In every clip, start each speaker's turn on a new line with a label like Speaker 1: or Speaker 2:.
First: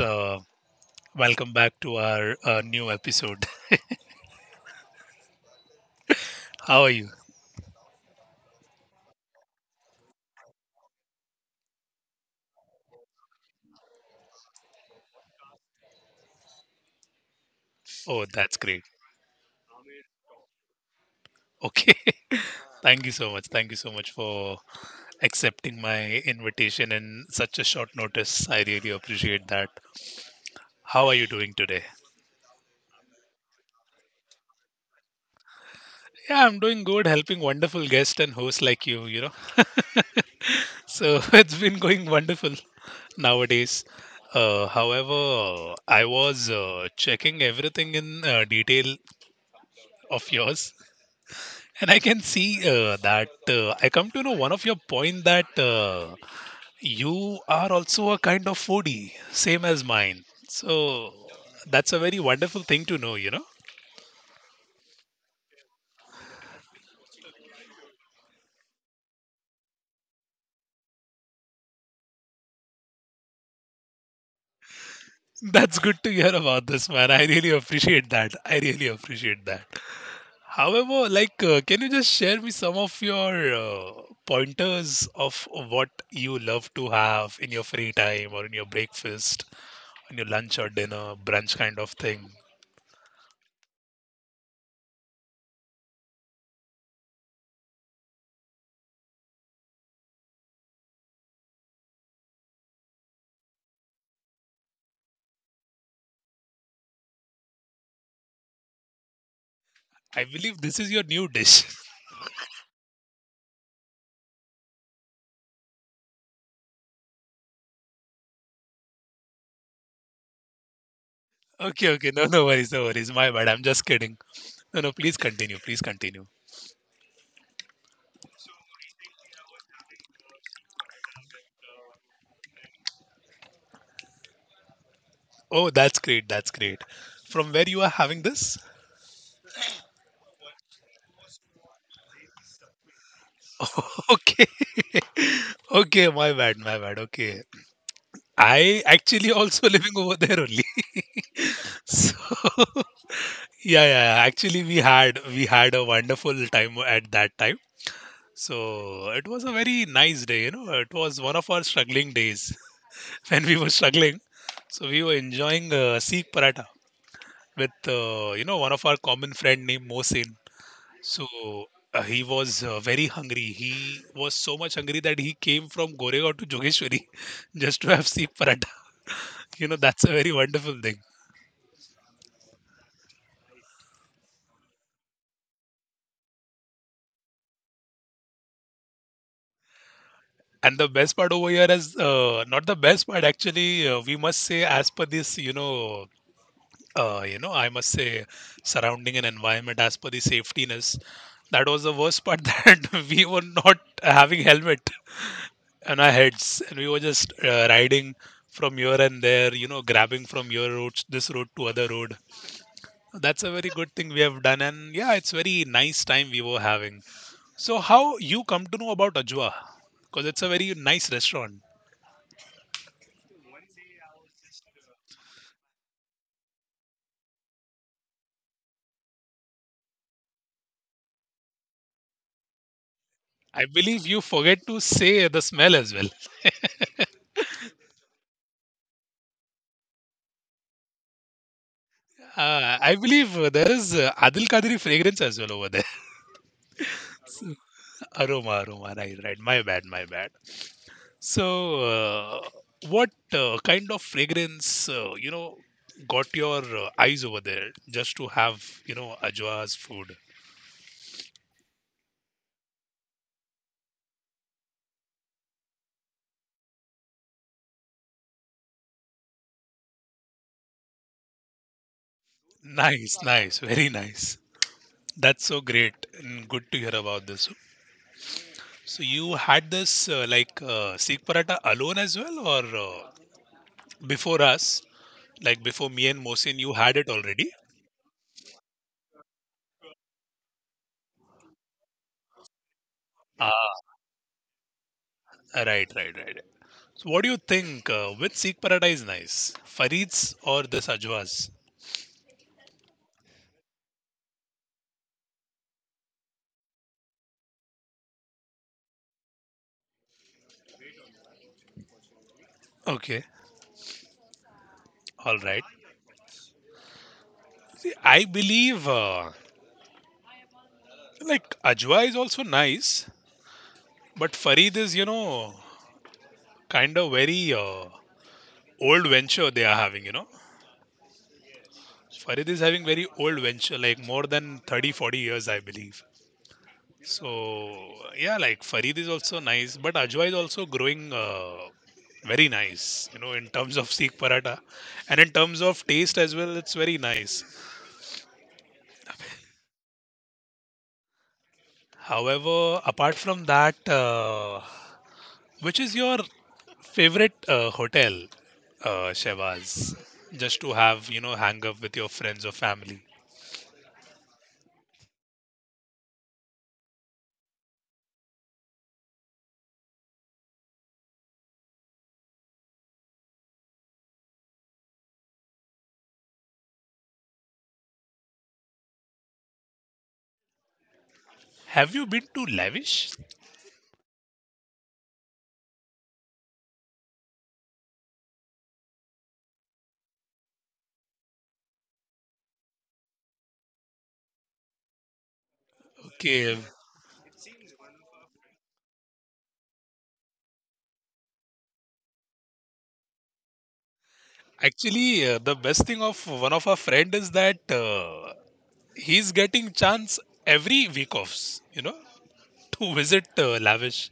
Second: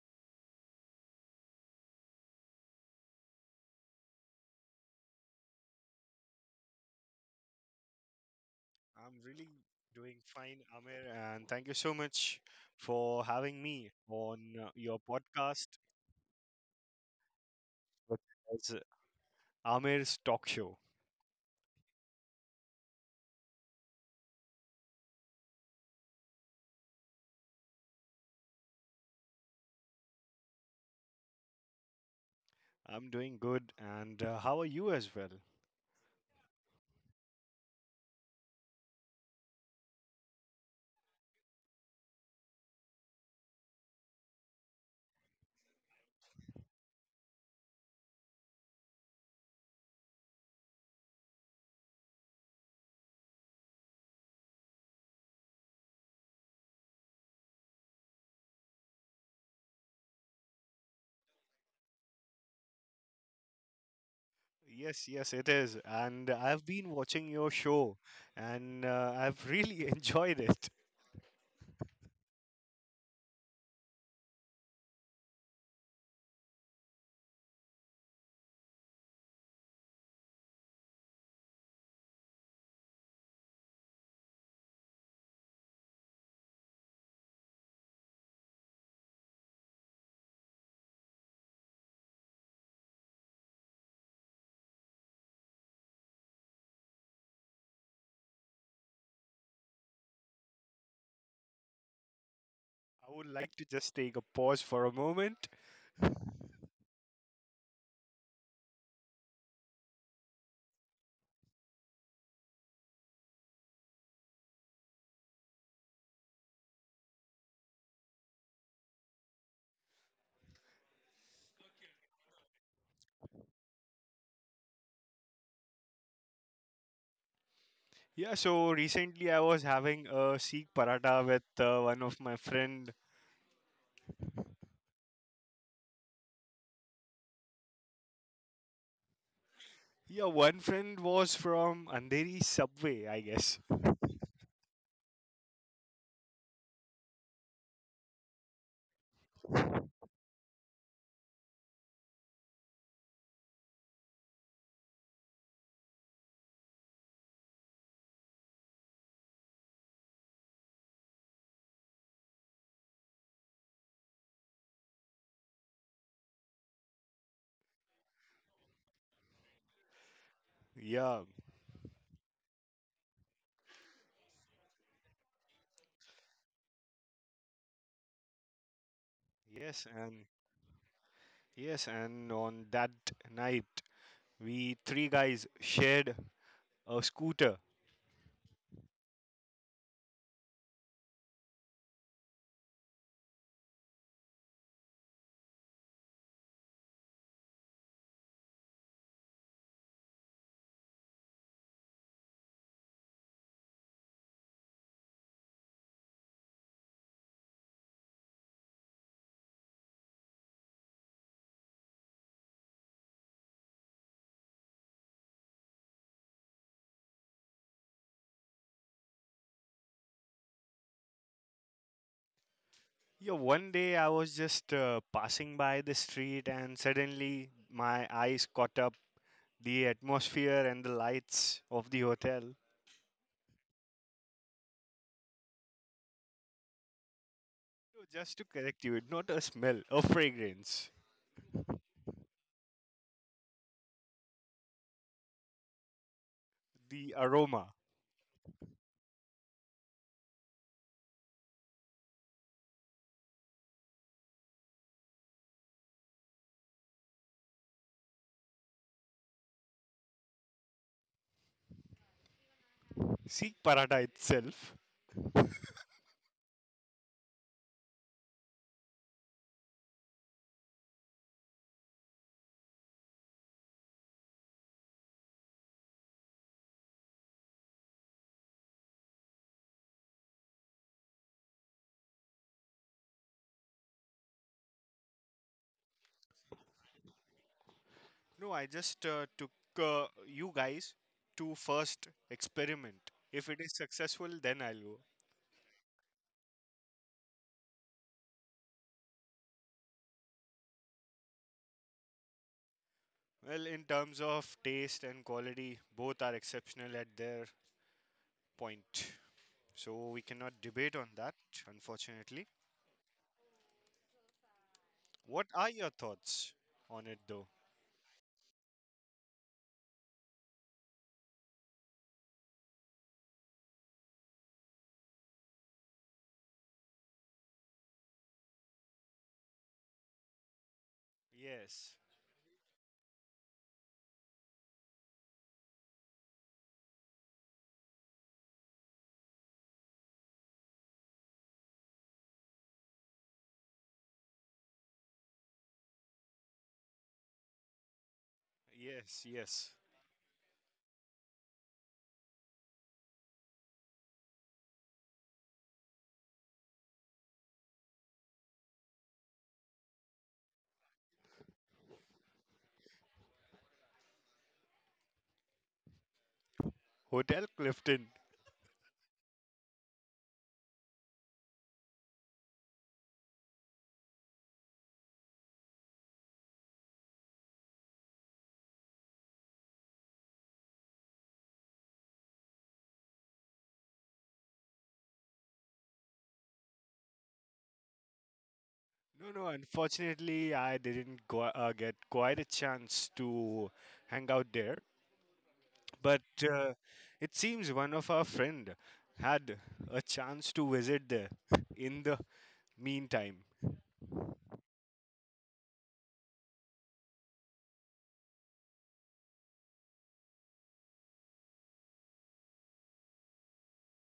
Speaker 1: welcome back to our new episode. How are you?
Speaker 2: I'm really doing fine, Amir, and thank you so much for having me on your podcast, which
Speaker 1: Oh, that's
Speaker 2: is
Speaker 1: great.
Speaker 2: Amir's Talk Show.
Speaker 1: Okay, thank you so much. Thank you so much for accepting my invitation in such a short notice. I really appreciate that. How are you doing today?
Speaker 2: I'm doing good, and how are you as well?
Speaker 1: Yeah, I'm doing good, helping wonderful guests and hosts like you know. So, it's been going wonderful nowadays. However, I was checking everything in detail of yours. And I can see that I come to know one of your point that you are also a kind of foodie, same as mine. So that's a very wonderful thing to know.
Speaker 2: Yes, yes, it is. And I've been watching your show, and I've really enjoyed it.
Speaker 1: That's good to hear about this, man. I really appreciate that. I really appreciate that. However, can you just share me some of your pointers of what you love to have in your free time or in your breakfast, on your lunch or dinner, brunch kind of thing?
Speaker 2: I would like to just take a pause for a moment.
Speaker 1: I believe this is your new dish. Okay, okay. No, no worries, no worries. My bad. I'm just kidding. No, no, please continue. Please continue.
Speaker 2: Yeah, so recently I was having a Sikh paratha with one of my friend.
Speaker 1: Oh, that's great. That's great. From where you are having this?
Speaker 2: Yeah, one friend was from Andheri subway, I guess.
Speaker 1: Okay. Okay, my bad, my bad. Okay. I actually also living over there only. So yeah, yeah, yeah. Actually we had a wonderful time at that time. So it was a very nice day, you know. It was one of our struggling days when we were struggling. So we were enjoying Sikh paratha with one of our common friend named Mohsin.
Speaker 2: Yeah,
Speaker 1: So he was very hungry. He was so much hungry that he came from Goregaon to Jogeshwari just to have seep paratha. You know
Speaker 2: yes,
Speaker 1: that's a
Speaker 2: and
Speaker 1: very wonderful thing.
Speaker 2: yes, and on that night, we three guys shared a scooter.
Speaker 1: And the best part over here is not the best part actually. We must say as per this, I must say surrounding and environment as per the safetyness. That was the worst part that we were not having helmet on our heads and we were just riding from here and there, you know, grabbing from your road, this road to other road. That's a very good thing we have done, and yeah, it's very nice time we were having. So how you come to know about ajwa, because it's a very nice restaurant?
Speaker 2: Yeah, one day I was just passing by the street, and suddenly my eyes caught up the atmosphere and the lights of the hotel.
Speaker 1: I believe you forget to say the smell as well.
Speaker 2: So just to correct you, not a smell, a fragrance,
Speaker 1: I believe there is adil kadiri fragrance as well over there.
Speaker 2: the aroma.
Speaker 1: Aroma, aroma, right, right. My bad, my bad. So, what kind of fragrance, got your eyes over there just to have, you know, Ajwa's food?
Speaker 2: See, paratha itself.
Speaker 1: Nice, nice, very nice. That's so great and good to hear about this. So, you had this Sikh paratha alone as well, or before us, like before me and Mohsin, you had it already?
Speaker 2: No, I just took you guys to first experiment. If it
Speaker 1: Ah,
Speaker 2: is successful, then I'll go.
Speaker 1: right, right, right. So what do you think? Which Sikh paradise nice, Farid's or this Ajwa's?
Speaker 2: Well, in terms of taste and quality, both are exceptional at their point. So we cannot debate on that, unfortunately.
Speaker 1: Okay, all
Speaker 2: What
Speaker 1: right.
Speaker 2: are your thoughts on it, though?
Speaker 1: I believe Ajwa is also nice, but Farid is, kind of very old venture they are having. You know,
Speaker 2: Yes,
Speaker 1: Farid is having very old venture, like more than 30, 40 years, I believe. So yeah, like Farid is also nice, but Ajwa is also growing. Very nice, you know, in terms of sikh paratha, and in terms of taste as well, it's very nice.
Speaker 2: yes, yes.
Speaker 1: However, apart from that, which is your favorite hotel, Shehbaz? Just to have, you know, hang up with your friends or family.
Speaker 2: Hotel Clifton.
Speaker 1: Have you been to Lavish?
Speaker 2: No, no, unfortunately, I didn't go, get quite a chance to hang out there. But
Speaker 1: Okay.
Speaker 2: uh, it seems one of our friend had a chance to visit there in the meantime.
Speaker 1: Actually, the best thing of one of our friend is that he's getting chance every week offs, you know, to visit Lavish.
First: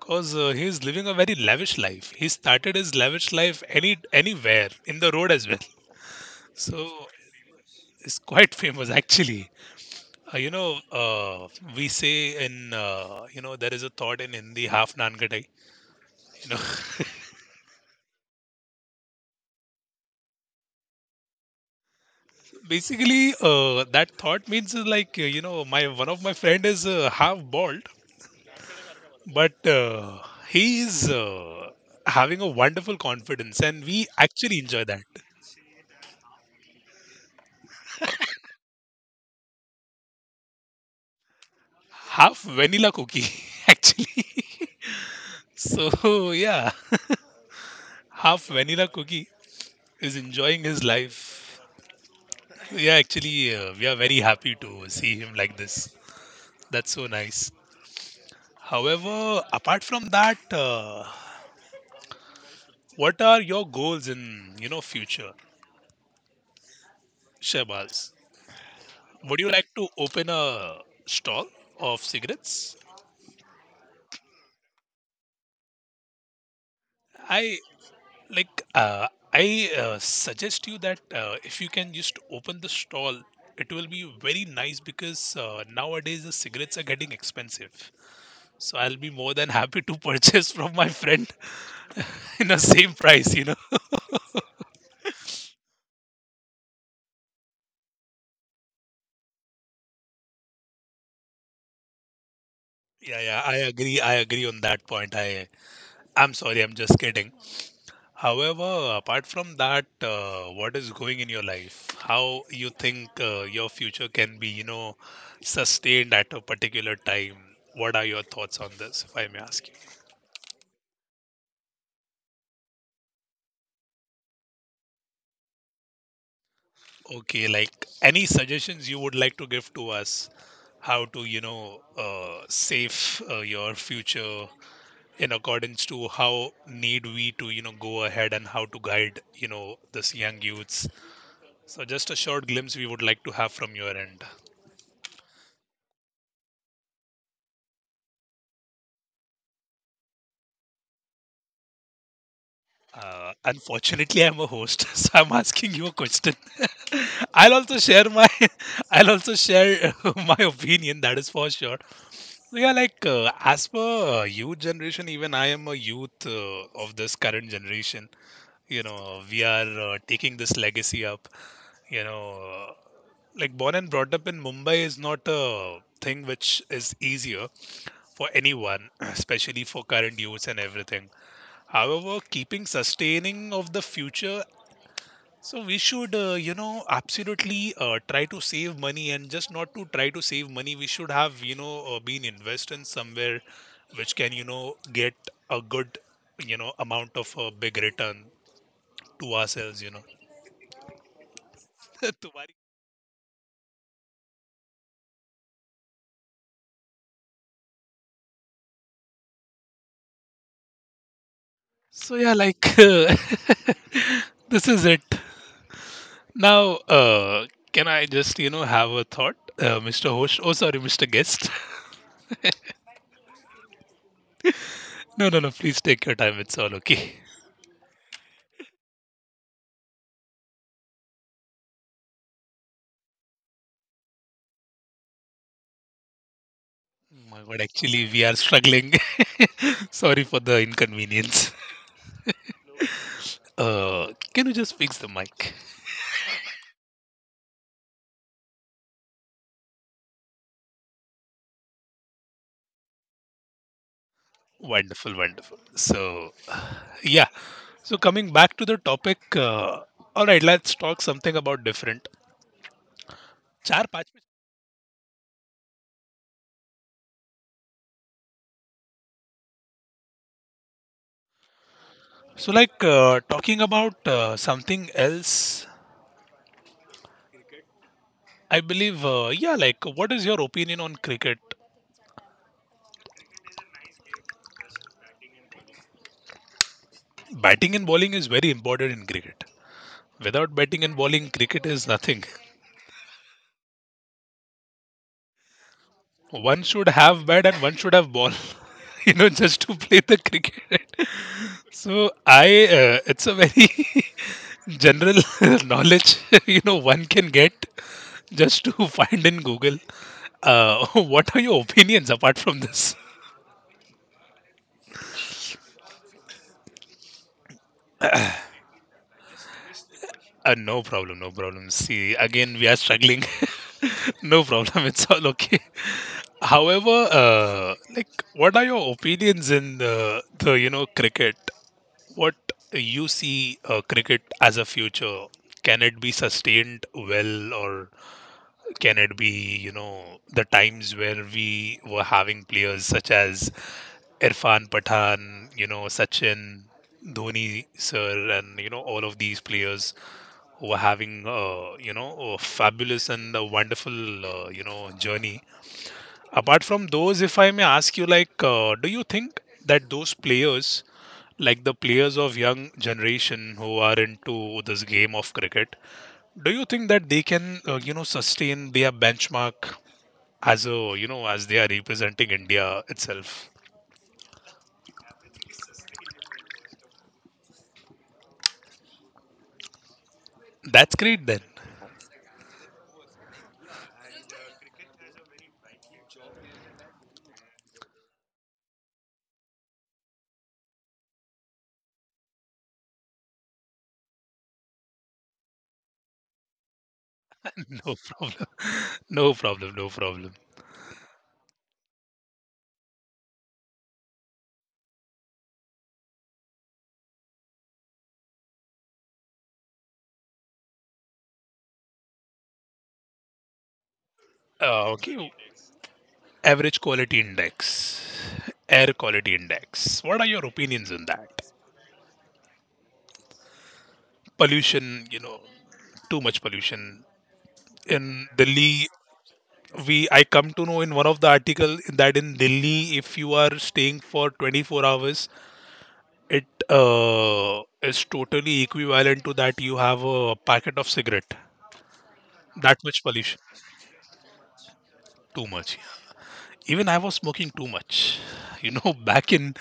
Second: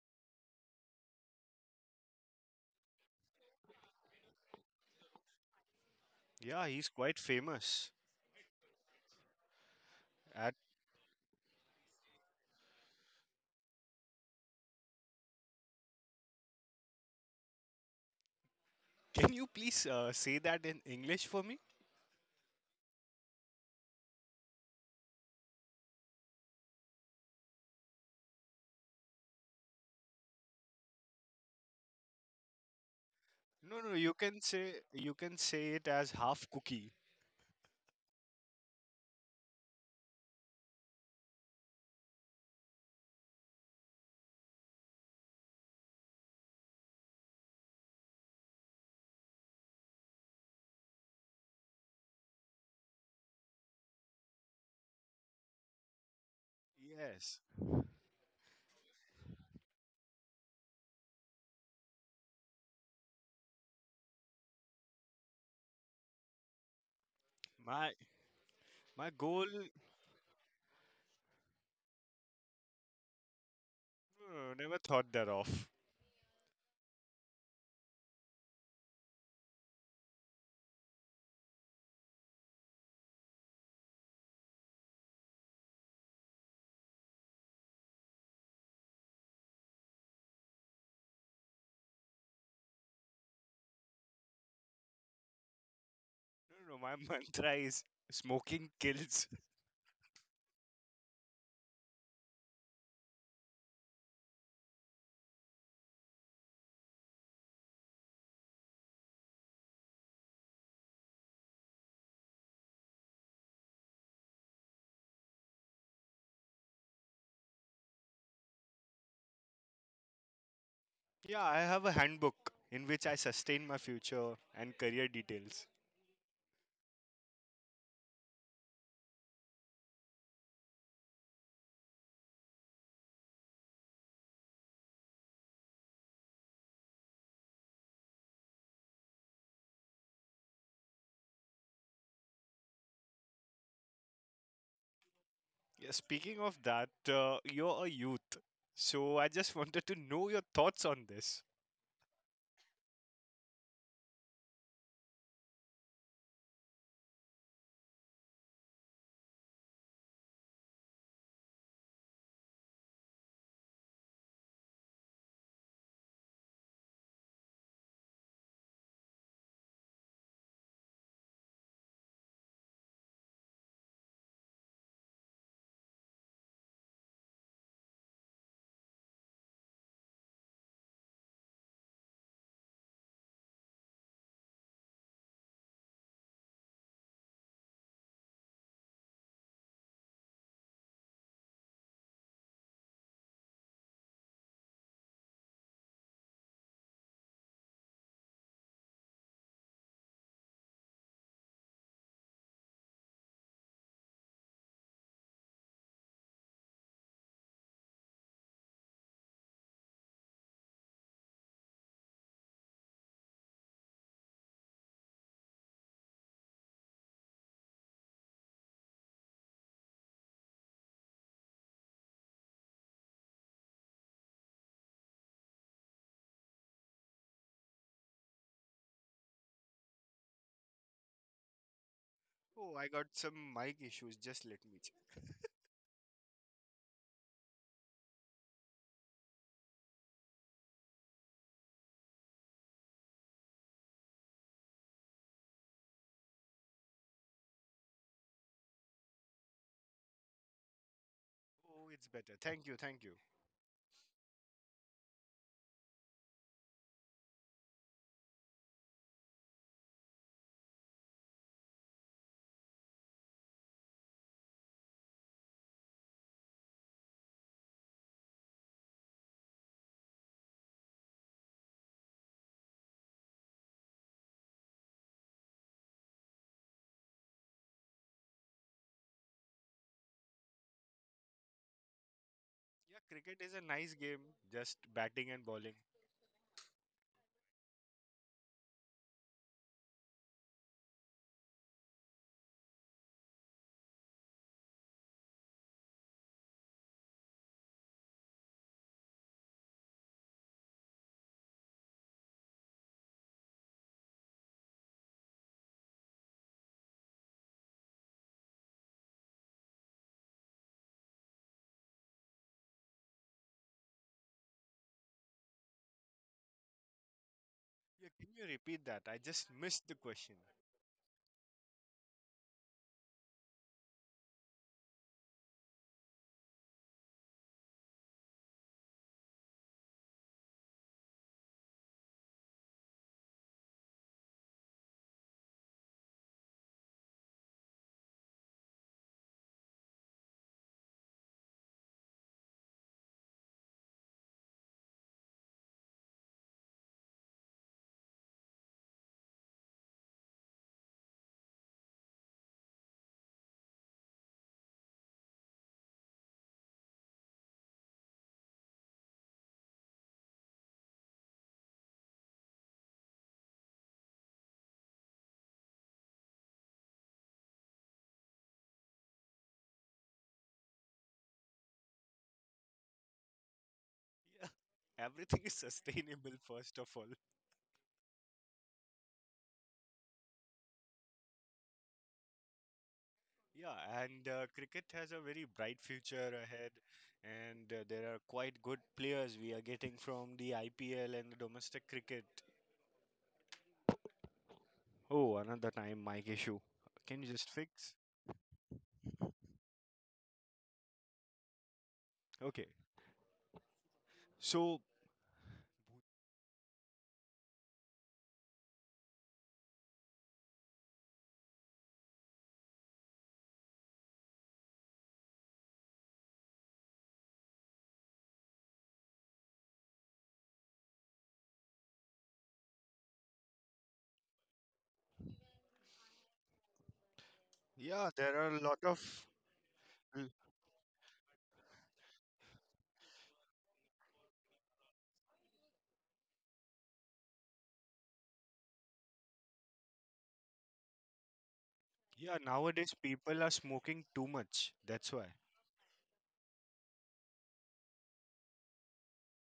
Speaker 1: Cause he's living a very lavish life. He started his lavish life anywhere in the road as well.
Speaker 2: Yeah, he's
Speaker 1: So
Speaker 2: quite famous
Speaker 1: is quite famous actually. Uh, you
Speaker 2: at.
Speaker 1: know, uh, we say in, there is a thought in Hindi, half naan kadai. You know,
Speaker 2: Can you please say that in English for me?
Speaker 1: basically that thought means my one of my friend is half bald, but he is having a wonderful confidence,
Speaker 2: no
Speaker 1: and
Speaker 2: no
Speaker 1: we
Speaker 2: you can
Speaker 1: actually
Speaker 2: say,
Speaker 1: enjoy that.
Speaker 2: you can say it as half cookie.
Speaker 1: Half vanilla cookie actually. so yeah, half vanilla cookie is enjoying his life. Yeah, actually, we are very happy to see him like this. That's so
Speaker 2: Yes,
Speaker 1: nice. However, apart from that, what are your goals in, future,
Speaker 2: my
Speaker 1: Shehbaz?
Speaker 2: my
Speaker 1: Would
Speaker 2: goal,
Speaker 1: you
Speaker 2: no.
Speaker 1: like to open a stall of cigarettes?
Speaker 2: No, never thought that off.
Speaker 1: I like. I suggest you that if you can just open the stall, it will be very nice because nowadays the cigarettes are getting expensive. So I'll be more than happy to purchase from my friend in the same price. You know.
Speaker 2: No, my mantra is smoking kills.
Speaker 1: Yeah, yeah, I agree. I agree on that point. I'm sorry, I'm just kidding. However, apart from that, what is going in your life? How you think your future can be, you know, sustained at a particular time? What are your thoughts on this, if I may ask you?
Speaker 2: Yeah, I have a handbook in which I sustain my future and career details.
Speaker 1: Okay, like any suggestions you would like to give to us? How to, save your future in accordance to how need we to, you know, go ahead and how to guide, you know, this young youths. So, just a short glimpse we would like to have from your end.
Speaker 2: Yeah, speaking of that, you're a youth, so I just wanted to know your thoughts on this.
Speaker 1: Unfortunately, I'm a host, so I'm asking you a question. I'll also share my, I'll also share my opinion. That is for sure. So yeah, like as per youth generation, even I am a youth of this current generation. You know, we are taking this legacy up. You know, uh, like born and brought up in Mumbai is not a thing which is easier for anyone, especially for current youths and everything. However, keeping sustaining of the future, so we should, absolutely try to save money and just not to try to save money. We should have, you know, been invested in somewhere which can, you know, get a good, you know, amount of a big return to ourselves, you know. तुम्हारी- so yeah, like this is it. Now, can I just, you know, have a thought, Mr. Host? Oh, sorry, Mr. Guest. no, no, no. Please take your time. It's all okay.
Speaker 2: Oh, I got some mic issues. Just let me check.
Speaker 1: Oh my god, actually, we are struggling. Sorry for the inconvenience. Uh, can you just fix the mic?
Speaker 2: Oh, it's better. Thank you, thank you.
Speaker 1: Wonderful, wonderful. So, yeah. So, coming back to the topic, all right, let's talk something about different. Char paanch mein- so, like talking about something else, I believe, yeah, like what is your opinion on cricket?
Speaker 2: Yeah, cricket is a nice game, just batting and bowling.
Speaker 1: Batting and bowling is very important in cricket. Without batting and bowling, cricket is nothing. One should have bat and one should have ball, you know, just to play the cricket. So i, it's a very general knowledge, you know, one can get just to find in google. What are your opinions apart from this?
Speaker 2: Yeah, can you repeat that? I just missed the question.
Speaker 1: No problem, no problem, see again we are struggling. no problem, it's all okay. However, like what are your opinions in the you know cricket? What you see cricket as a future? Can it be sustained well, or can it be, you know, the times where we were having players such as Irfan Pathan, you know, Sachin, Dhoni, sir, and you know all of these players who were having, a fabulous and a wonderful, journey. Apart from those, if I may ask you, do you think that those players, like the players of young generation who are into this game of cricket, do you think that they can sustain their benchmark as a, as they are representing india itself?
Speaker 2: Yeah, everything is sustainable, first of all.
Speaker 1: That's great then.
Speaker 2: Yeah, and cricket has a very bright future ahead, and there are quite good players we are getting from the IPL and the domestic cricket. Oh, another time mic issue. Can you just
Speaker 1: no
Speaker 2: fix?
Speaker 1: problem. no problem, no problem.
Speaker 2: Okay. So,
Speaker 1: Uh, okay, average quality index, air quality index, what are your opinions on that? Pollution, you know, too much pollution in
Speaker 2: yeah, there are a lot
Speaker 1: delhi.
Speaker 2: of.
Speaker 1: We I
Speaker 2: Mm.
Speaker 1: come to know in one of the article that in Delhi, if you are staying for 24 hours, it is totally equivalent to that you have a packet of cigarette.
Speaker 2: Yeah,
Speaker 1: That
Speaker 2: nowadays
Speaker 1: much pollution,
Speaker 2: people are smoking too much. That's why.
Speaker 1: too much. Even I was smoking too much. You know, back in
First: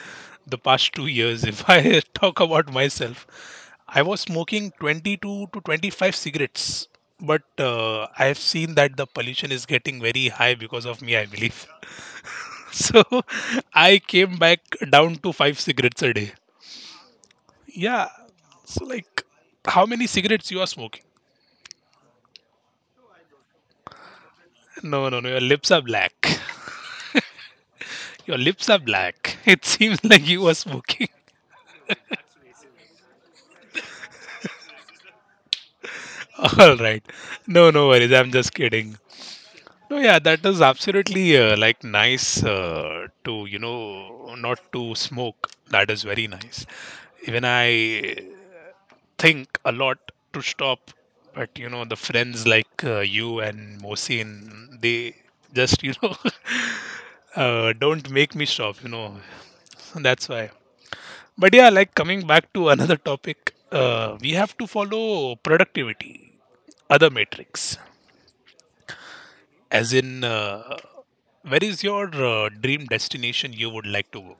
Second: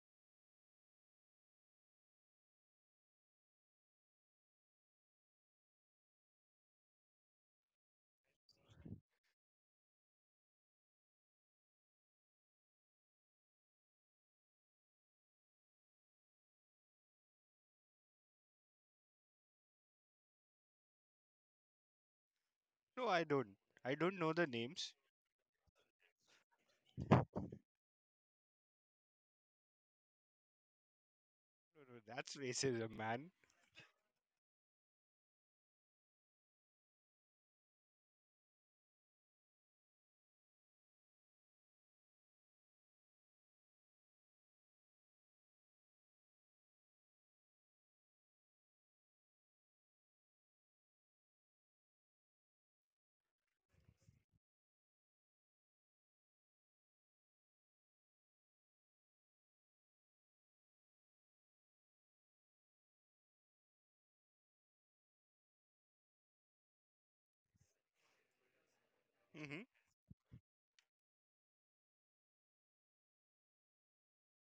Speaker 1: the past 2 years, if I talk about myself, I was smoking 22 to 25 cigarettes. But I have seen that the pollution is getting very high because of me, I believe. So I came back down to five cigarettes a day. Yeah. So, like, how many cigarettes you are smoking?
Speaker 2: No, I don't. I don't know the names.
Speaker 1: No, no, no. Your lips are black. Your lips are black. It seems like you are smoking.
Speaker 2: No, no, that's racism, man.
Speaker 1: All right. No, no worries. I'm just kidding. No, yeah, that is absolutely like nice to not to smoke. That is very nice. Even I think a lot to stop, but you know the friends like, you and Mohsin, they just, you know, don't make me stop, you know, so that's why. But yeah, like, coming back to another topic, we have to follow productivity, other metrics,
Speaker 2: Hmm.
Speaker 1: as in where is your dream destination you would like to go?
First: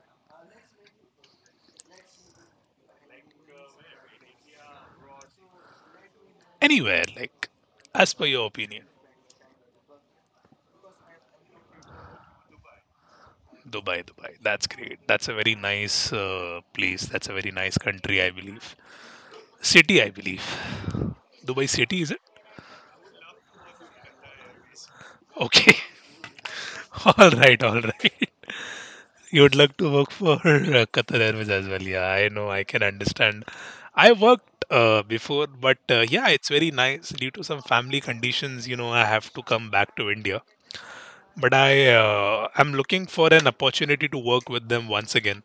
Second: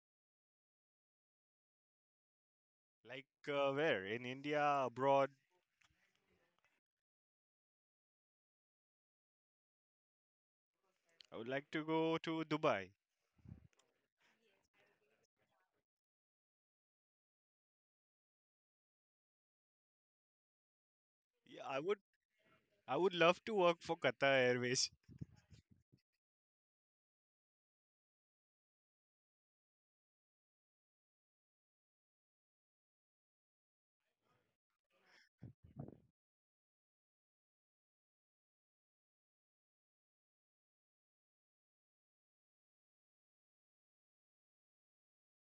Speaker 2: Like, where? In India, abroad?
Speaker 1: Anywhere, like, as per your opinion?
Speaker 2: I would like to go to Dubai.
Speaker 1: Dubai, Dubai. That's great. That's a very nice place. That's a very nice country, I believe. City, I believe.
Speaker 2: Yeah,
Speaker 1: Dubai
Speaker 2: I would.
Speaker 1: City, is it?
Speaker 2: I would love to work for Qatar Airways.
Speaker 1: Okay. All right, all right. You would like to work for Qatar Airways as well. Yeah, I know. I can understand. I worked before, but yeah, it's very nice. Due to some family conditions, I have to come back to India. But I'm looking for an opportunity to work with them once again.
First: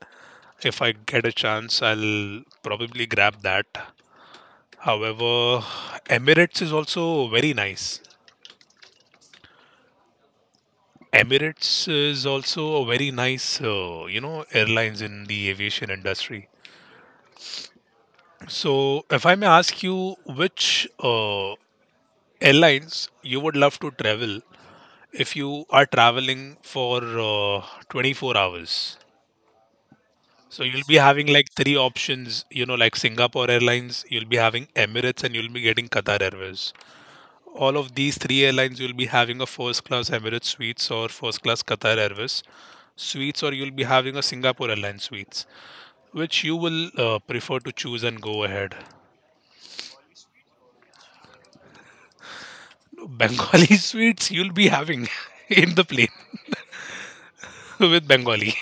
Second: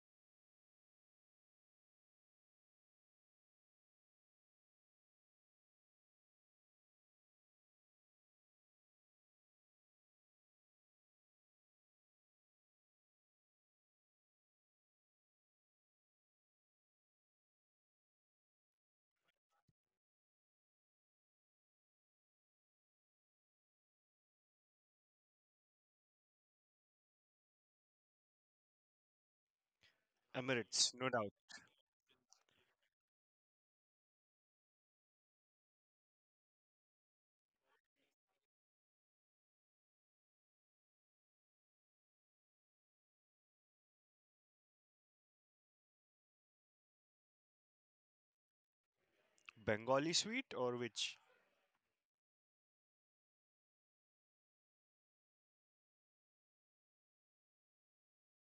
Speaker 1: If I get a chance, I'll probably grab that. However, Emirates is also very nice. Emirates is also a very nice, airlines in the aviation industry. So, if I may ask you, which airlines you would love to travel if you are traveling for 24 hours? So you'll
Speaker 2: Emirates,
Speaker 1: be
Speaker 2: no
Speaker 1: having
Speaker 2: doubt.
Speaker 1: like three options, like Singapore Airlines, you'll be having Emirates, and you'll be getting Qatar Airways. All of these three airlines, you'll be having a first class Emirates Suites or first class Qatar Airways Suites, or you'll be having a Singapore Airlines Suites, which you will prefer to choose and go ahead.
Speaker 2: Bengali sweet or which?
Speaker 1: Bengali Suites you'll be having in the plane with Bengali,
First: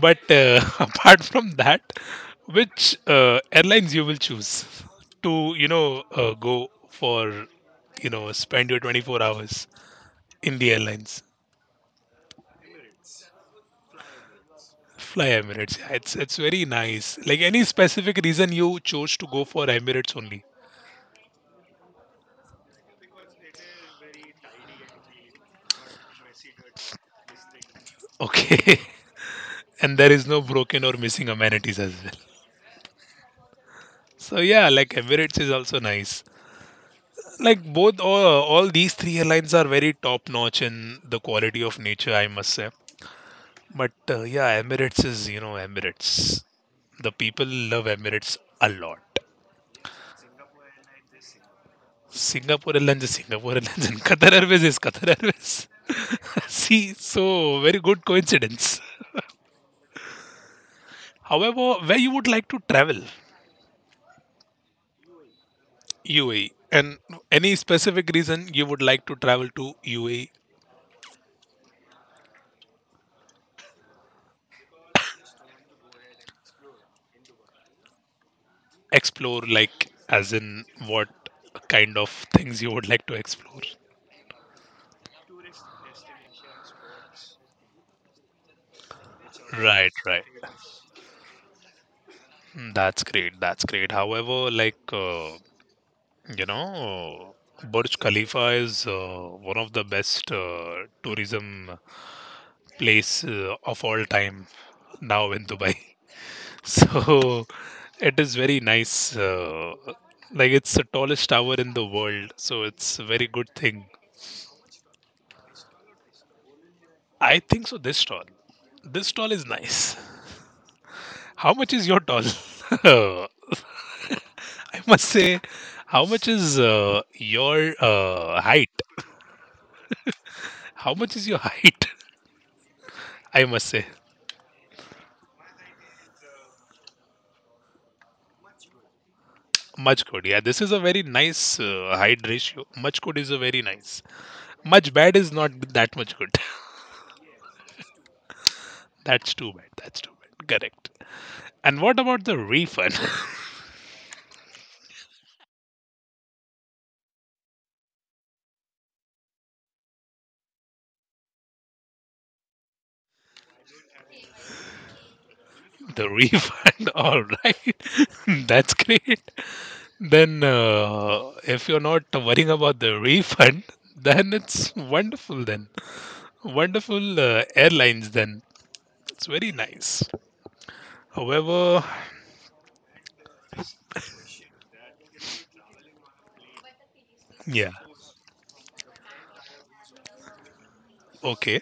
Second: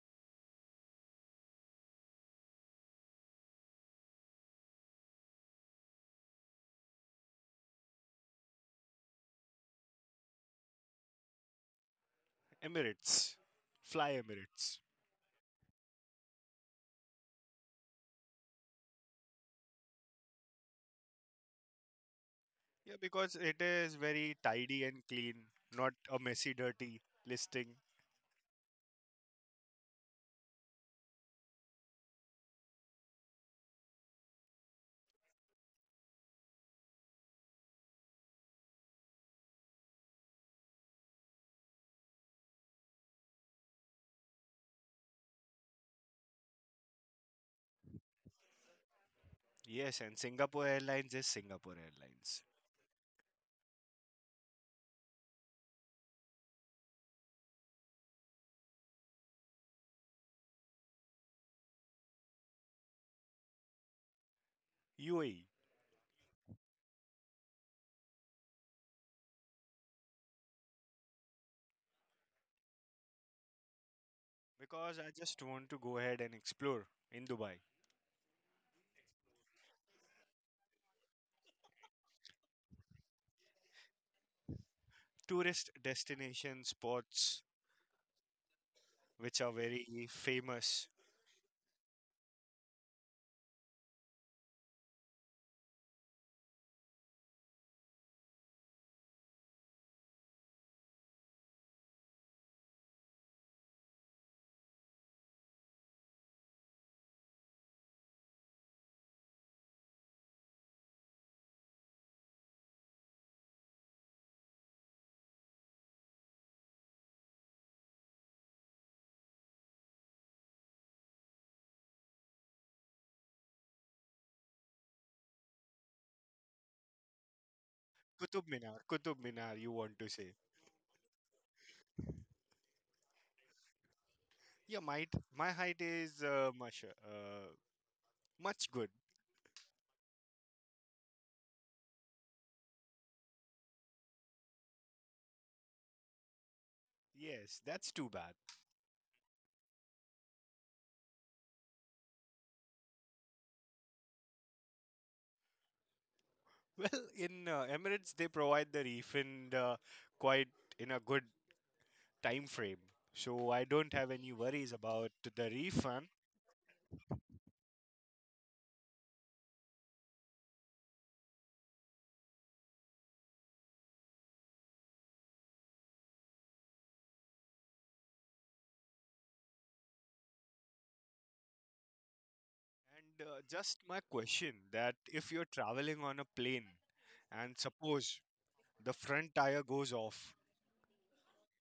Speaker 1: but apart from that, which airlines you will choose to go for, spend your 24 hours in the airlines?
Speaker 2: Emirates. Fly Emirates.
Speaker 1: Fly Emirates. Yeah, it's very nice. Like, any specific reason you chose to go for Emirates only?
Speaker 2: Yeah, because it is very tidy and clean, not a messy, dirty listing.
Speaker 1: Okay. And there is no broken or missing amenities as well. So yeah, like, Emirates is also nice. Like both all these three airlines are very top notch in the quality of nature, I must say. But yeah, Emirates is Emirates. The people love Emirates a lot.
Speaker 2: Yes, and Singapore Airlines is Singapore Airlines.
Speaker 1: Singapore Airlines is Singapore Airlines, and Qatar Airways is Qatar Airways. See, so very good coincidence. However, where you would like to travel?
Speaker 2: UAE,
Speaker 1: UAE, and any specific reason you would like to travel to UAE?
Speaker 2: because I just want to go ahead and explore in Dubai.
Speaker 1: Explore, like, as in what kind of things you would like to explore?
Speaker 2: Tourist destination spots which are
Speaker 1: Right,
Speaker 2: very
Speaker 1: right.
Speaker 2: famous.
Speaker 1: Mm, that's great. That's great. However, like, you know, Burj Khalifa is one of the best tourism place of all time now in Dubai. So it is very nice. Like, it's the tallest tower in the world, so it's a very good thing. I think so. This tall is nice. How much is your tall? I must say, how much is your
Speaker 2: Qutub Minar,
Speaker 1: height?
Speaker 2: Qutub Minar, you want to say.
Speaker 1: How much is your height? I must say,
Speaker 2: Yeah, my. My height is much, much good.
Speaker 1: much good. Yeah, this is a very nice height ratio. Much good is a very nice. Much bad is not that much good.
Speaker 2: Yes, that's too bad.
Speaker 1: That's too bad. That's too bad. Correct. And what about the refund?
Speaker 2: Well, in Emirates, they provide the refund quite in a good time frame. So I don't have any worries about the refund.
Speaker 1: The refund,
Speaker 2: And
Speaker 1: all right. That's great. Then, if you're not worrying about the refund, then it's wonderful, then. Wonderful airlines, then. It's very nice. However,
Speaker 2: just my question that if you're traveling on a plane and
Speaker 1: yeah,
Speaker 2: suppose the front tire goes off,
Speaker 1: okay.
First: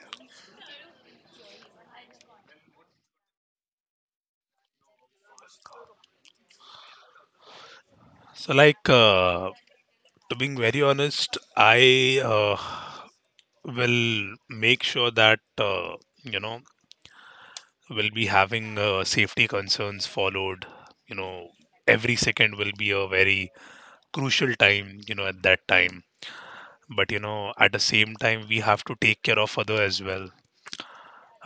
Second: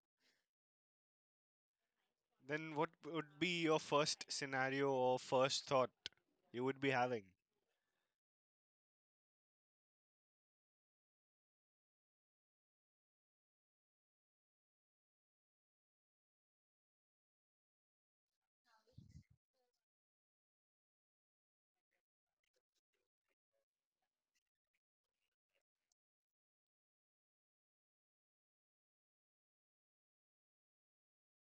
Speaker 2: then what would be your first scenario or first thought you would be having?
Speaker 1: So, like, to being very honest, I will make sure that, you know, will be having safety concerns followed, you know every second will be a very crucial time, at that time. But at the same time we have to take care of other as well.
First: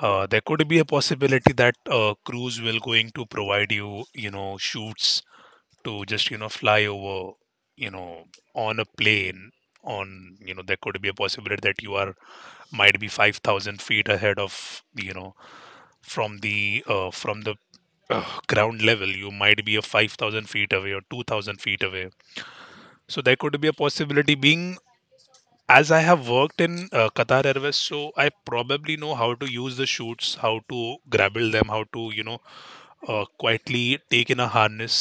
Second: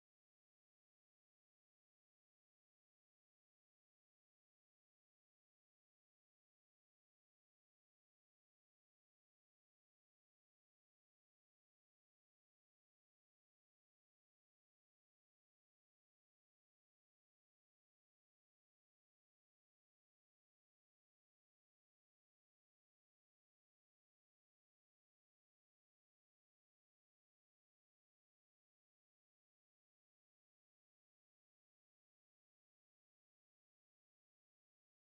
Speaker 1: There could be a possibility that crews will going to provide you, you know shoots to just, fly over, you know on a plane on, there could be a possibility that you are might be 5,000 feet ahead of, from the from the ground level, you might be a 5,000 feet away or 2,000 feet away. So there could be a possibility being, as I have worked in Qatar Airways, so I probably know how to use the chutes, how to grapple them, how to quietly take in a harness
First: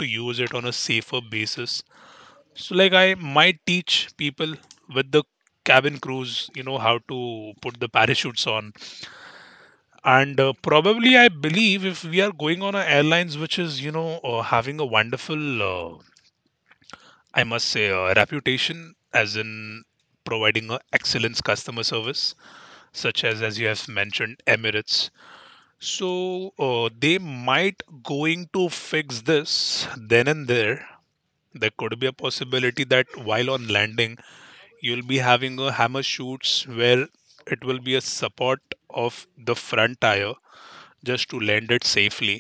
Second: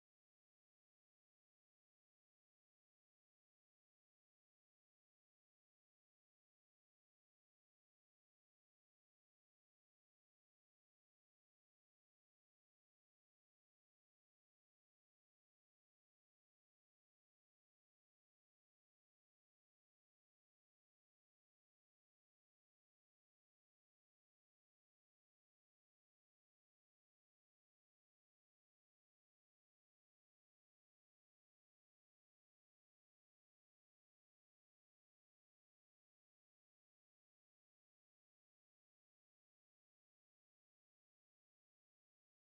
Speaker 1: to use it on a safer basis. So, like, I might teach people with the cabin crews, you know how to put the parachutes on. And probably I believe if we are going on a airlines which is having a wonderful, I must say, reputation as in providing excellence customer service, such as you have mentioned Emirates. So, they might going to fix this then and there. There could be a possibility that while on landing you'll be having a hammer shoots, where it will be a support of the front tire, just to land it safely.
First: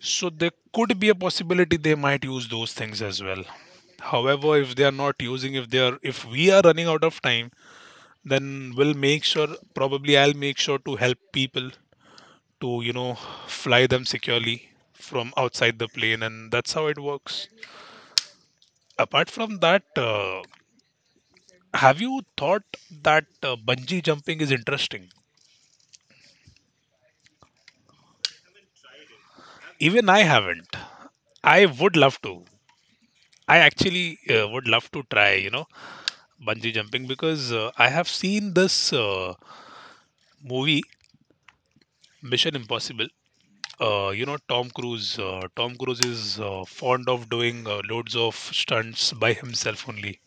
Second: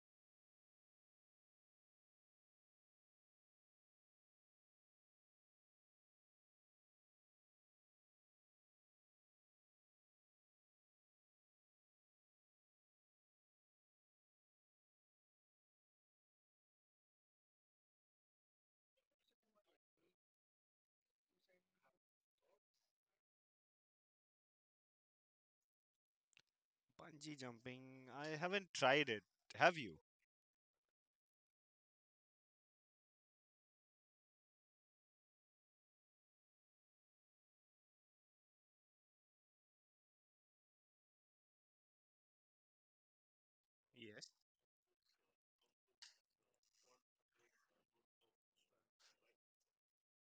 Speaker 1: So there could be a possibility they might use those things as well. However, if they are not using, if they are, if we are running out of time, then we'll make sure. Probably, I'll make sure to help people to fly them securely from outside the plane, and that's how it works. Apart from that, have you thought that bungee jumping is interesting?
Speaker 2: Bungee jumping, I haven't tried it. Have you?
Speaker 1: Even I haven't. I would love to. I actually would love to try. You know bungee jumping because I have seen this movie Mission Impossible. You
Speaker 2: Yes.
Speaker 1: know Tom Cruise. Tom Cruise is fond of doing loads of stunts by himself only.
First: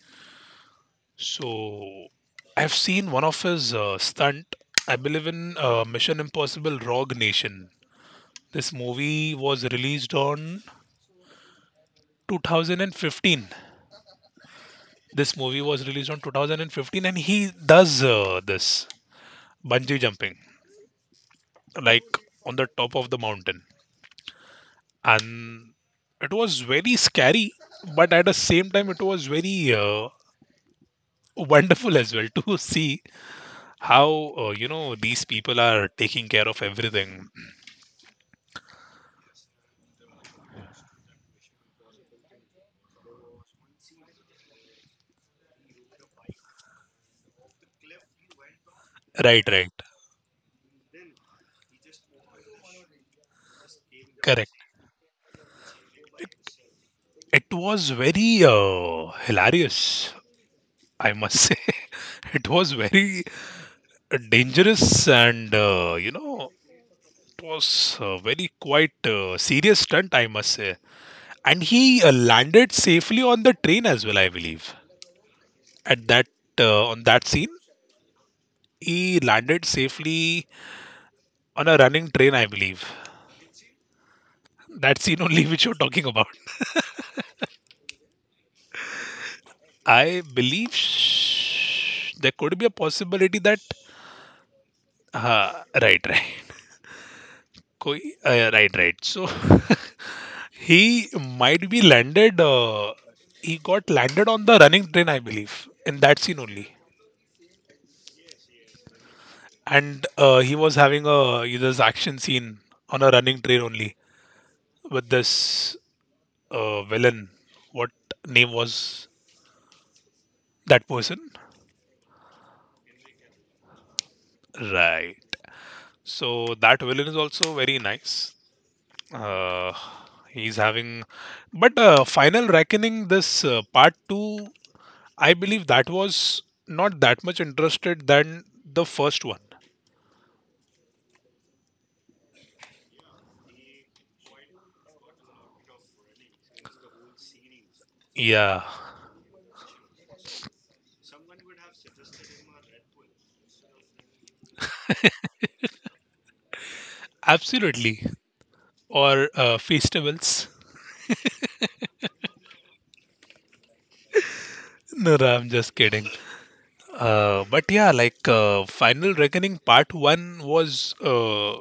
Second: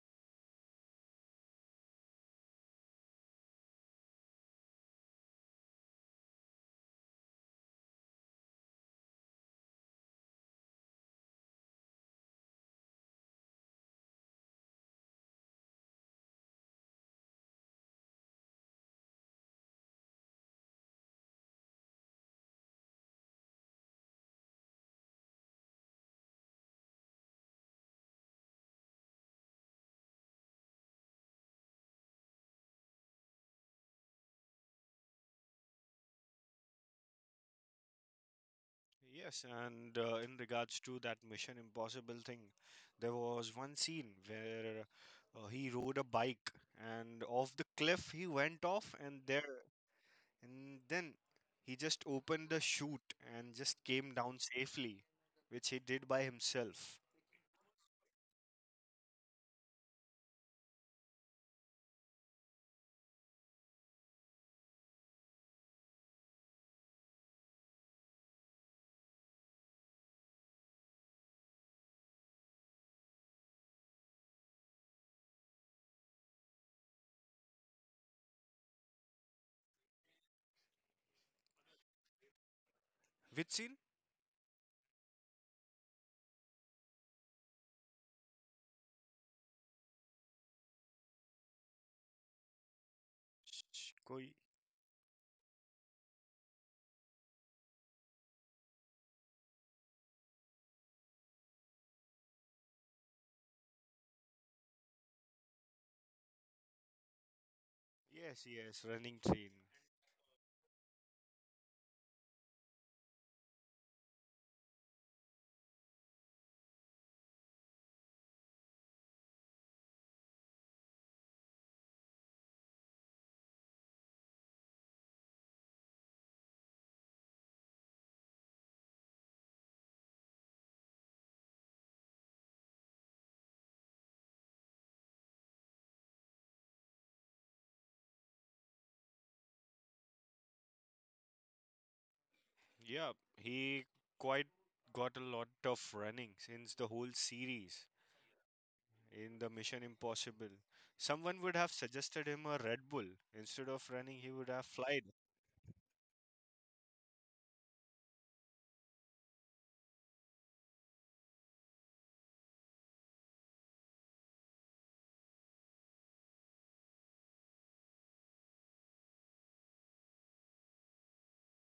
Speaker 1: So I've seen one of his stunt. I believe in Mission Impossible: Rogue Nation. This movie was released on 2015. This movie was released on 2015, and he does this bungee jumping, like, on the top of the mountain, and it was very scary, but at the same time it was very wonderful as well, to see how these people are taking care of everything.
Speaker 2: Yes, and in regards to that Mission Impossible thing, there was one scene where he rode a bike and off the cliff he went off and
Speaker 1: Right,
Speaker 2: there,
Speaker 1: right.
Speaker 2: and then he just opened the chute and just came down
Speaker 1: Correct,
Speaker 2: safely, which he did by
Speaker 1: it
Speaker 2: himself.
Speaker 1: was very hilarious, I must say. It was very dangerous, and it was a very quite serious stunt, I must say. And he landed safely on the train as well, I believe. At that, on that scene, he landed safely on a running train, I believe.
Speaker 2: Which scene?
Speaker 1: That scene only, which you're talking about. I believe, there could be a possibility that,
Speaker 2: Sh- Koi.
Speaker 1: uh, right, right. Koi, right, right. So he might be landed uh, he got landed on the running train, I believe, in that scene only.
Speaker 2: Yes, yes, running scene.
Speaker 1: And he was having a this action scene on a running train only with this villain. What name was that person? Right. So that villain is also very nice. Uh, he's having, but final reckoning, this part two. I believe that was not that much interested than the first one.
Speaker 2: Yeah, he quite got a lot of running since the whole series,
Speaker 1: Yeah,
Speaker 2: in the Mission Impossible. Someone would have suggested him a Red Bull. Instead of running, he would have flied.
Speaker 1: absolutely. Or festivals. No, no, I'm just kidding. But yeah, like, Final Reckoning Part One was,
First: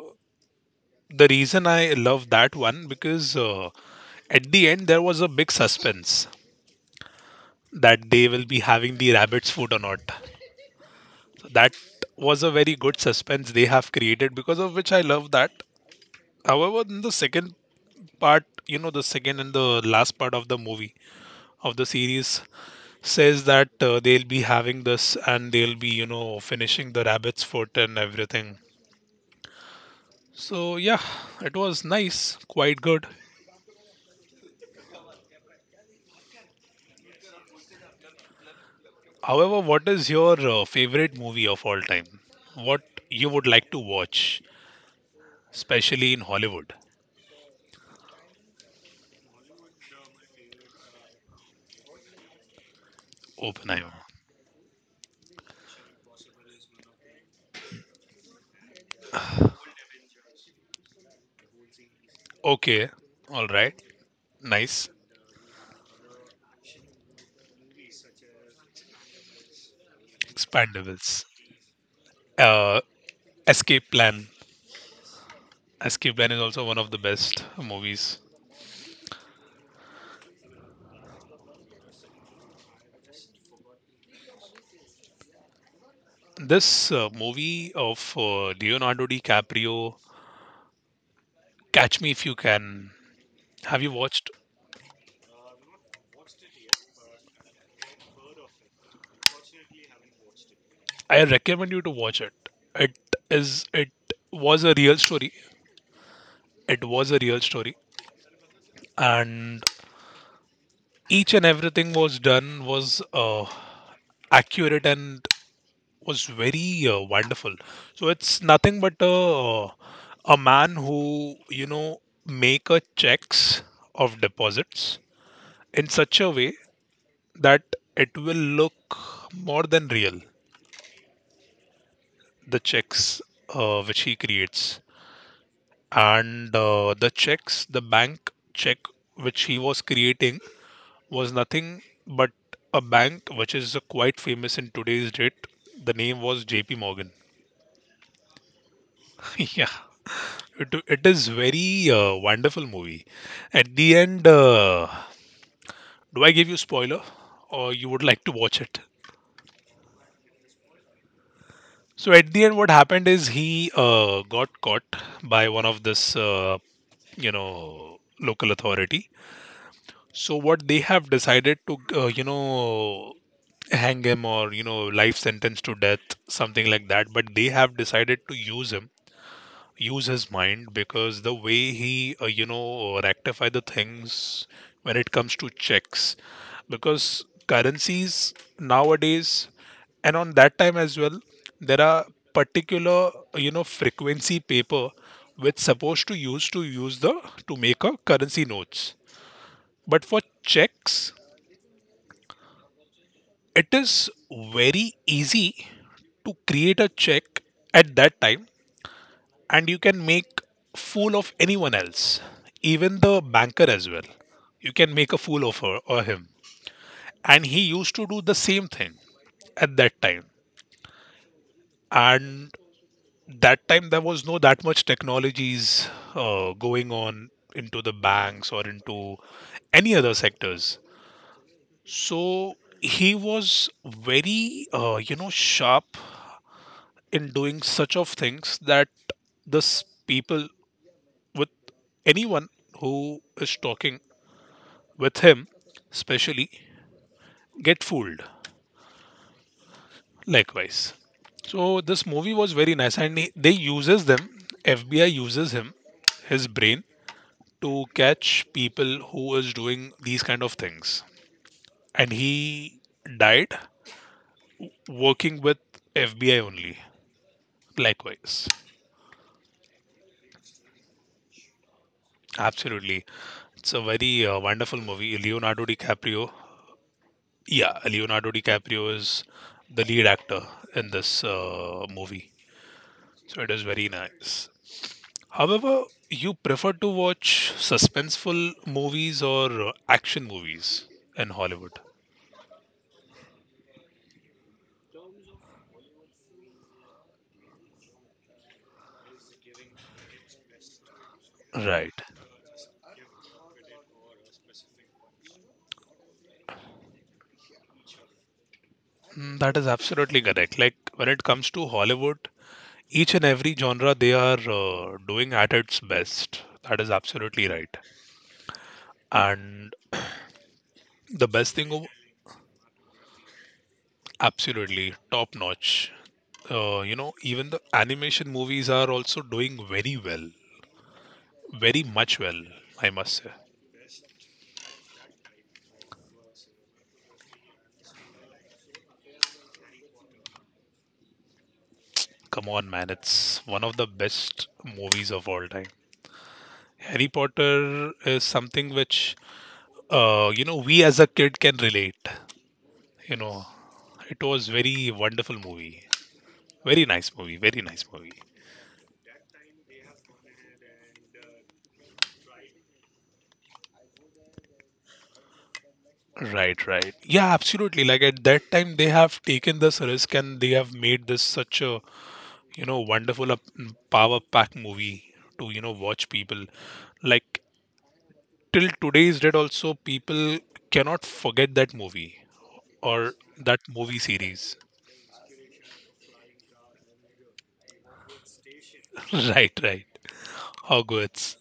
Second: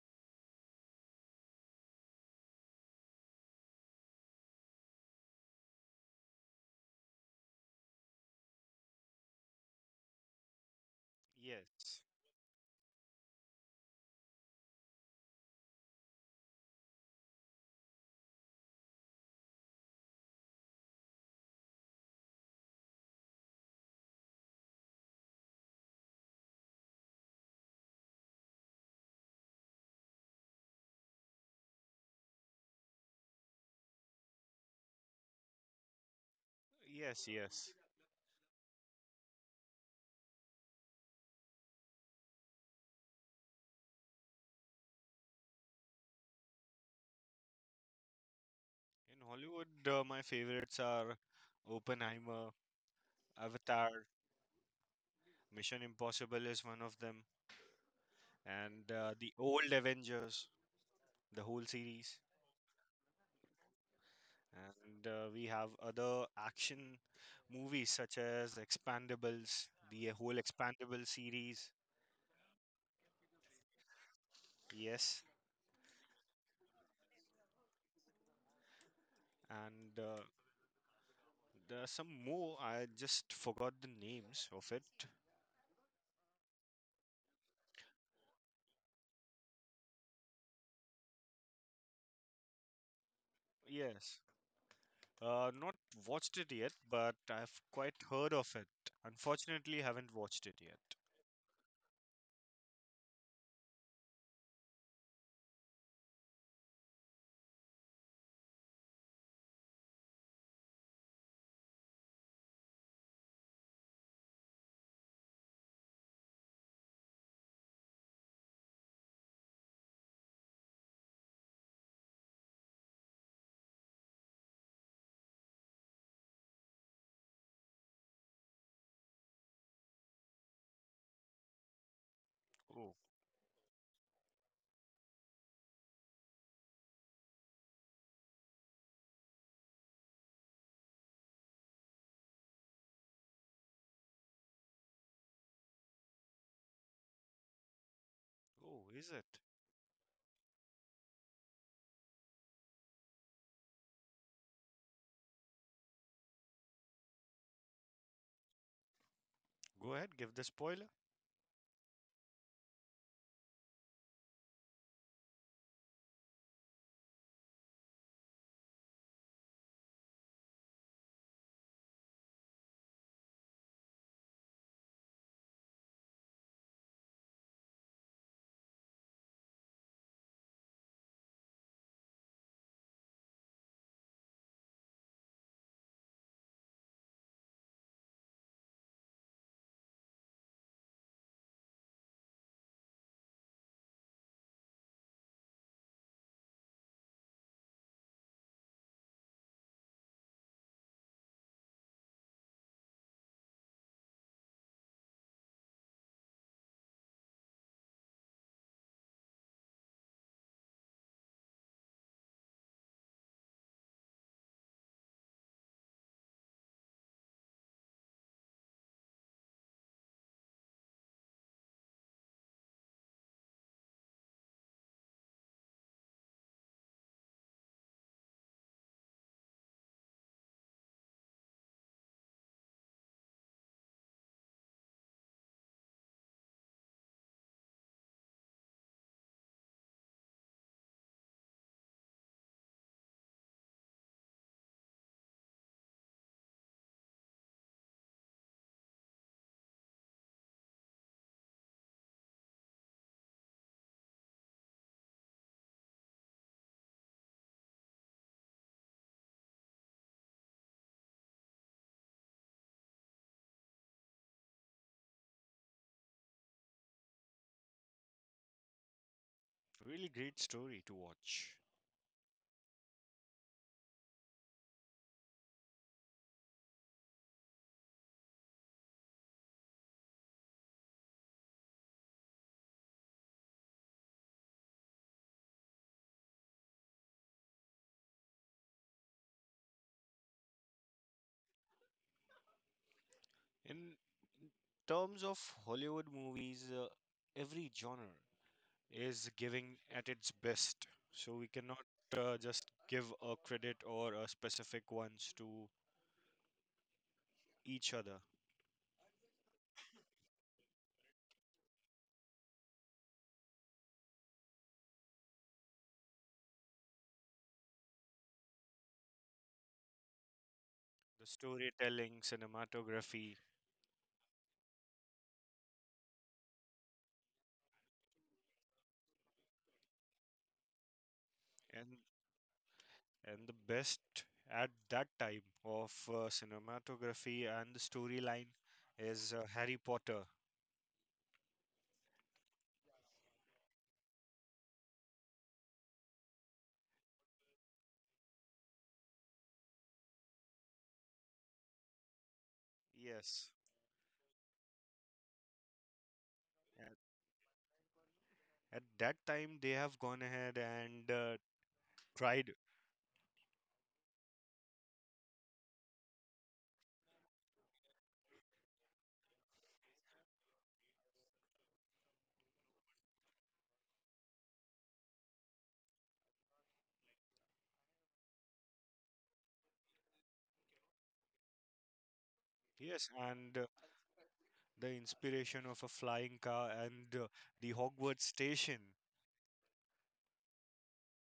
Speaker 1: the reason I love that one because at the end there was a big suspense that they will be having the rabbit's foot or not. So that
Speaker 2: Yes.
Speaker 1: was a very good suspense they have created, because of which I love that. However, in the second part, the second and the last part of the movie, of the series, says that they'll be having this and they'll be, finishing the rabbit's foot and everything. So yeah, it was nice, quite good.
Speaker 2: Yes, yes.
Speaker 1: However, what is your favorite movie of all time? What you would like to watch, especially in Hollywood?
Speaker 2: In Hollywood, my favorites are Oppenheimer, Avatar,
Speaker 1: Oppenheimer.
Speaker 2: Mission Impossible is one of them, and the old Avengers, the whole series.
Speaker 1: Okay, all right, nice.
Speaker 2: And we have other action movies such as Expandables, the whole Expandable
Speaker 1: Expendables.
Speaker 2: series.
Speaker 1: Uh, Escape Plan.
Speaker 2: Yes.
Speaker 1: Escape Plan is also one of the best movies.
Speaker 2: And there's some more. I just forgot the names of it.
Speaker 1: This movie of Leonardo DiCaprio, Catch Me If You Can. Have you
Speaker 2: Yes.
Speaker 1: watched?
Speaker 2: Not watched it yet, but I've quite heard of it. Unfortunately, haven't watched it yet.
Speaker 1: I recommend you to watch it. It is. It was a real story. It was a real story, and each and everything was done was accurate and was very wonderful. So it's nothing but uh, a man who, make a checks of deposits in such a way that it will look more than real, the
Speaker 2: Oh,
Speaker 1: checks which he creates. And the checks, the bank check which he was creating was nothing but a bank which is quite famous in today's date. The name was J.P. Morgan.
Speaker 2: oh, is it?
Speaker 1: Yeah, it is very wonderful movie. At the end, do I give you spoiler, or you would like to watch it?
Speaker 2: Go ahead, give the spoiler.
Speaker 1: So at the end, what happened is he got caught by one of this, local authority. So what they have decided to, hang him, or life sentence to death, something like that, but they have decided to use him, use his mind, because the way he rectify the things when it comes to checks. Because currencies nowadays, and on that time as well, there are particular, frequency paper which supposed to use, to use the to make a currency notes. But for checks, it is very easy to create a check at that time, and you can make fool of anyone else, even the banker as well. You can make a fool of her or him. And he used to do the same thing at that time. And that time there was no that much technologies going on into the banks or into any other sectors. So he was very, sharp in doing such of things, that this people, with anyone who is talking with him especially, get fooled, likewise. So this movie was very nice, and they uses them, FBI uses him, his brain, to catch people who is doing these kind of things. And he died working with FBI only, likewise.
Speaker 2: Really great story to watch.
Speaker 1: Absolutely, it's a very wonderful movie, Leonardo DiCaprio. Yeah, Leonardo DiCaprio is the lead actor in this movie. So it is very nice. However, you prefer to watch suspenseful movies or action movies in Hollywood?
Speaker 2: In terms of Hollywood movies, every genre is giving at its best. So we cannot
Speaker 1: Right.
Speaker 2: just give a credit or a specific ones to each other.
Speaker 1: Mm, that is absolutely correct. Like, when it comes to Hollywood, each and every genre they are doing at its best. That is absolutely right. And the
Speaker 2: The
Speaker 1: best thing,
Speaker 2: storytelling, cinematography,
Speaker 1: absolutely top notch. Even the animation movies are also doing very well, very
Speaker 2: and
Speaker 1: much well, I must say.
Speaker 2: and the best at that time of cinematography and the storyline is Harry Potter.
Speaker 1: Come on, man, it's one of the best movies of all time. Harry Potter is something which, we as a kid can relate. You know,
Speaker 2: Yes.
Speaker 1: it was very wonderful movie, very
Speaker 2: At
Speaker 1: nice movie, very nice movie.
Speaker 2: at that time, they have gone ahead and tried.
Speaker 1: Right, right. Yeah, absolutely. Like, at that time, they have taken this risk, and they have made this such a wonderful, a power pack movie to watch people, like, till today's date also people cannot forget that movie,
Speaker 2: Yes,
Speaker 1: or
Speaker 2: and
Speaker 1: that movie series.
Speaker 2: the inspiration of a flying car and the Hogwarts station.
Speaker 1: Right, right, Hogwarts.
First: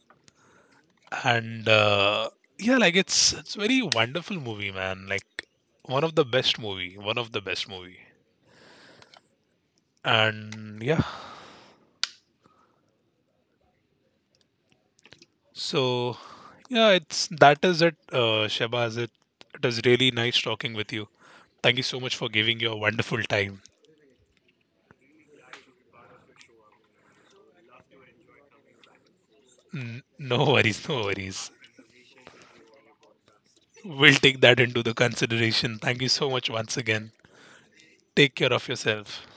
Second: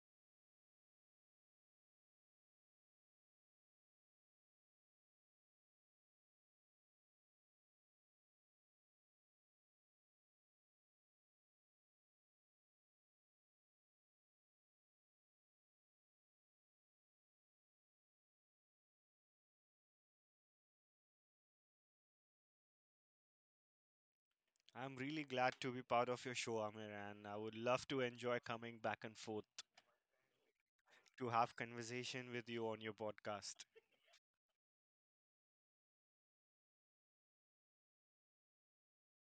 Speaker 1: And yeah, like, it's very wonderful movie, man, like, one of the best movie, one of the best movie. And yeah. So, yeah, it's that is it, Shabaz. It is really nice talking with you. Thank you so much for giving your wonderful time.
Speaker 2: I'm really glad to be part of your show, Amir, and I would love to enjoy coming back and forth
Speaker 1: No worries, no
Speaker 2: to
Speaker 1: worries.
Speaker 2: have conversation with you on your podcast.
Speaker 1: We'll take that into the consideration. Thank you so much once again. Take care of yourself.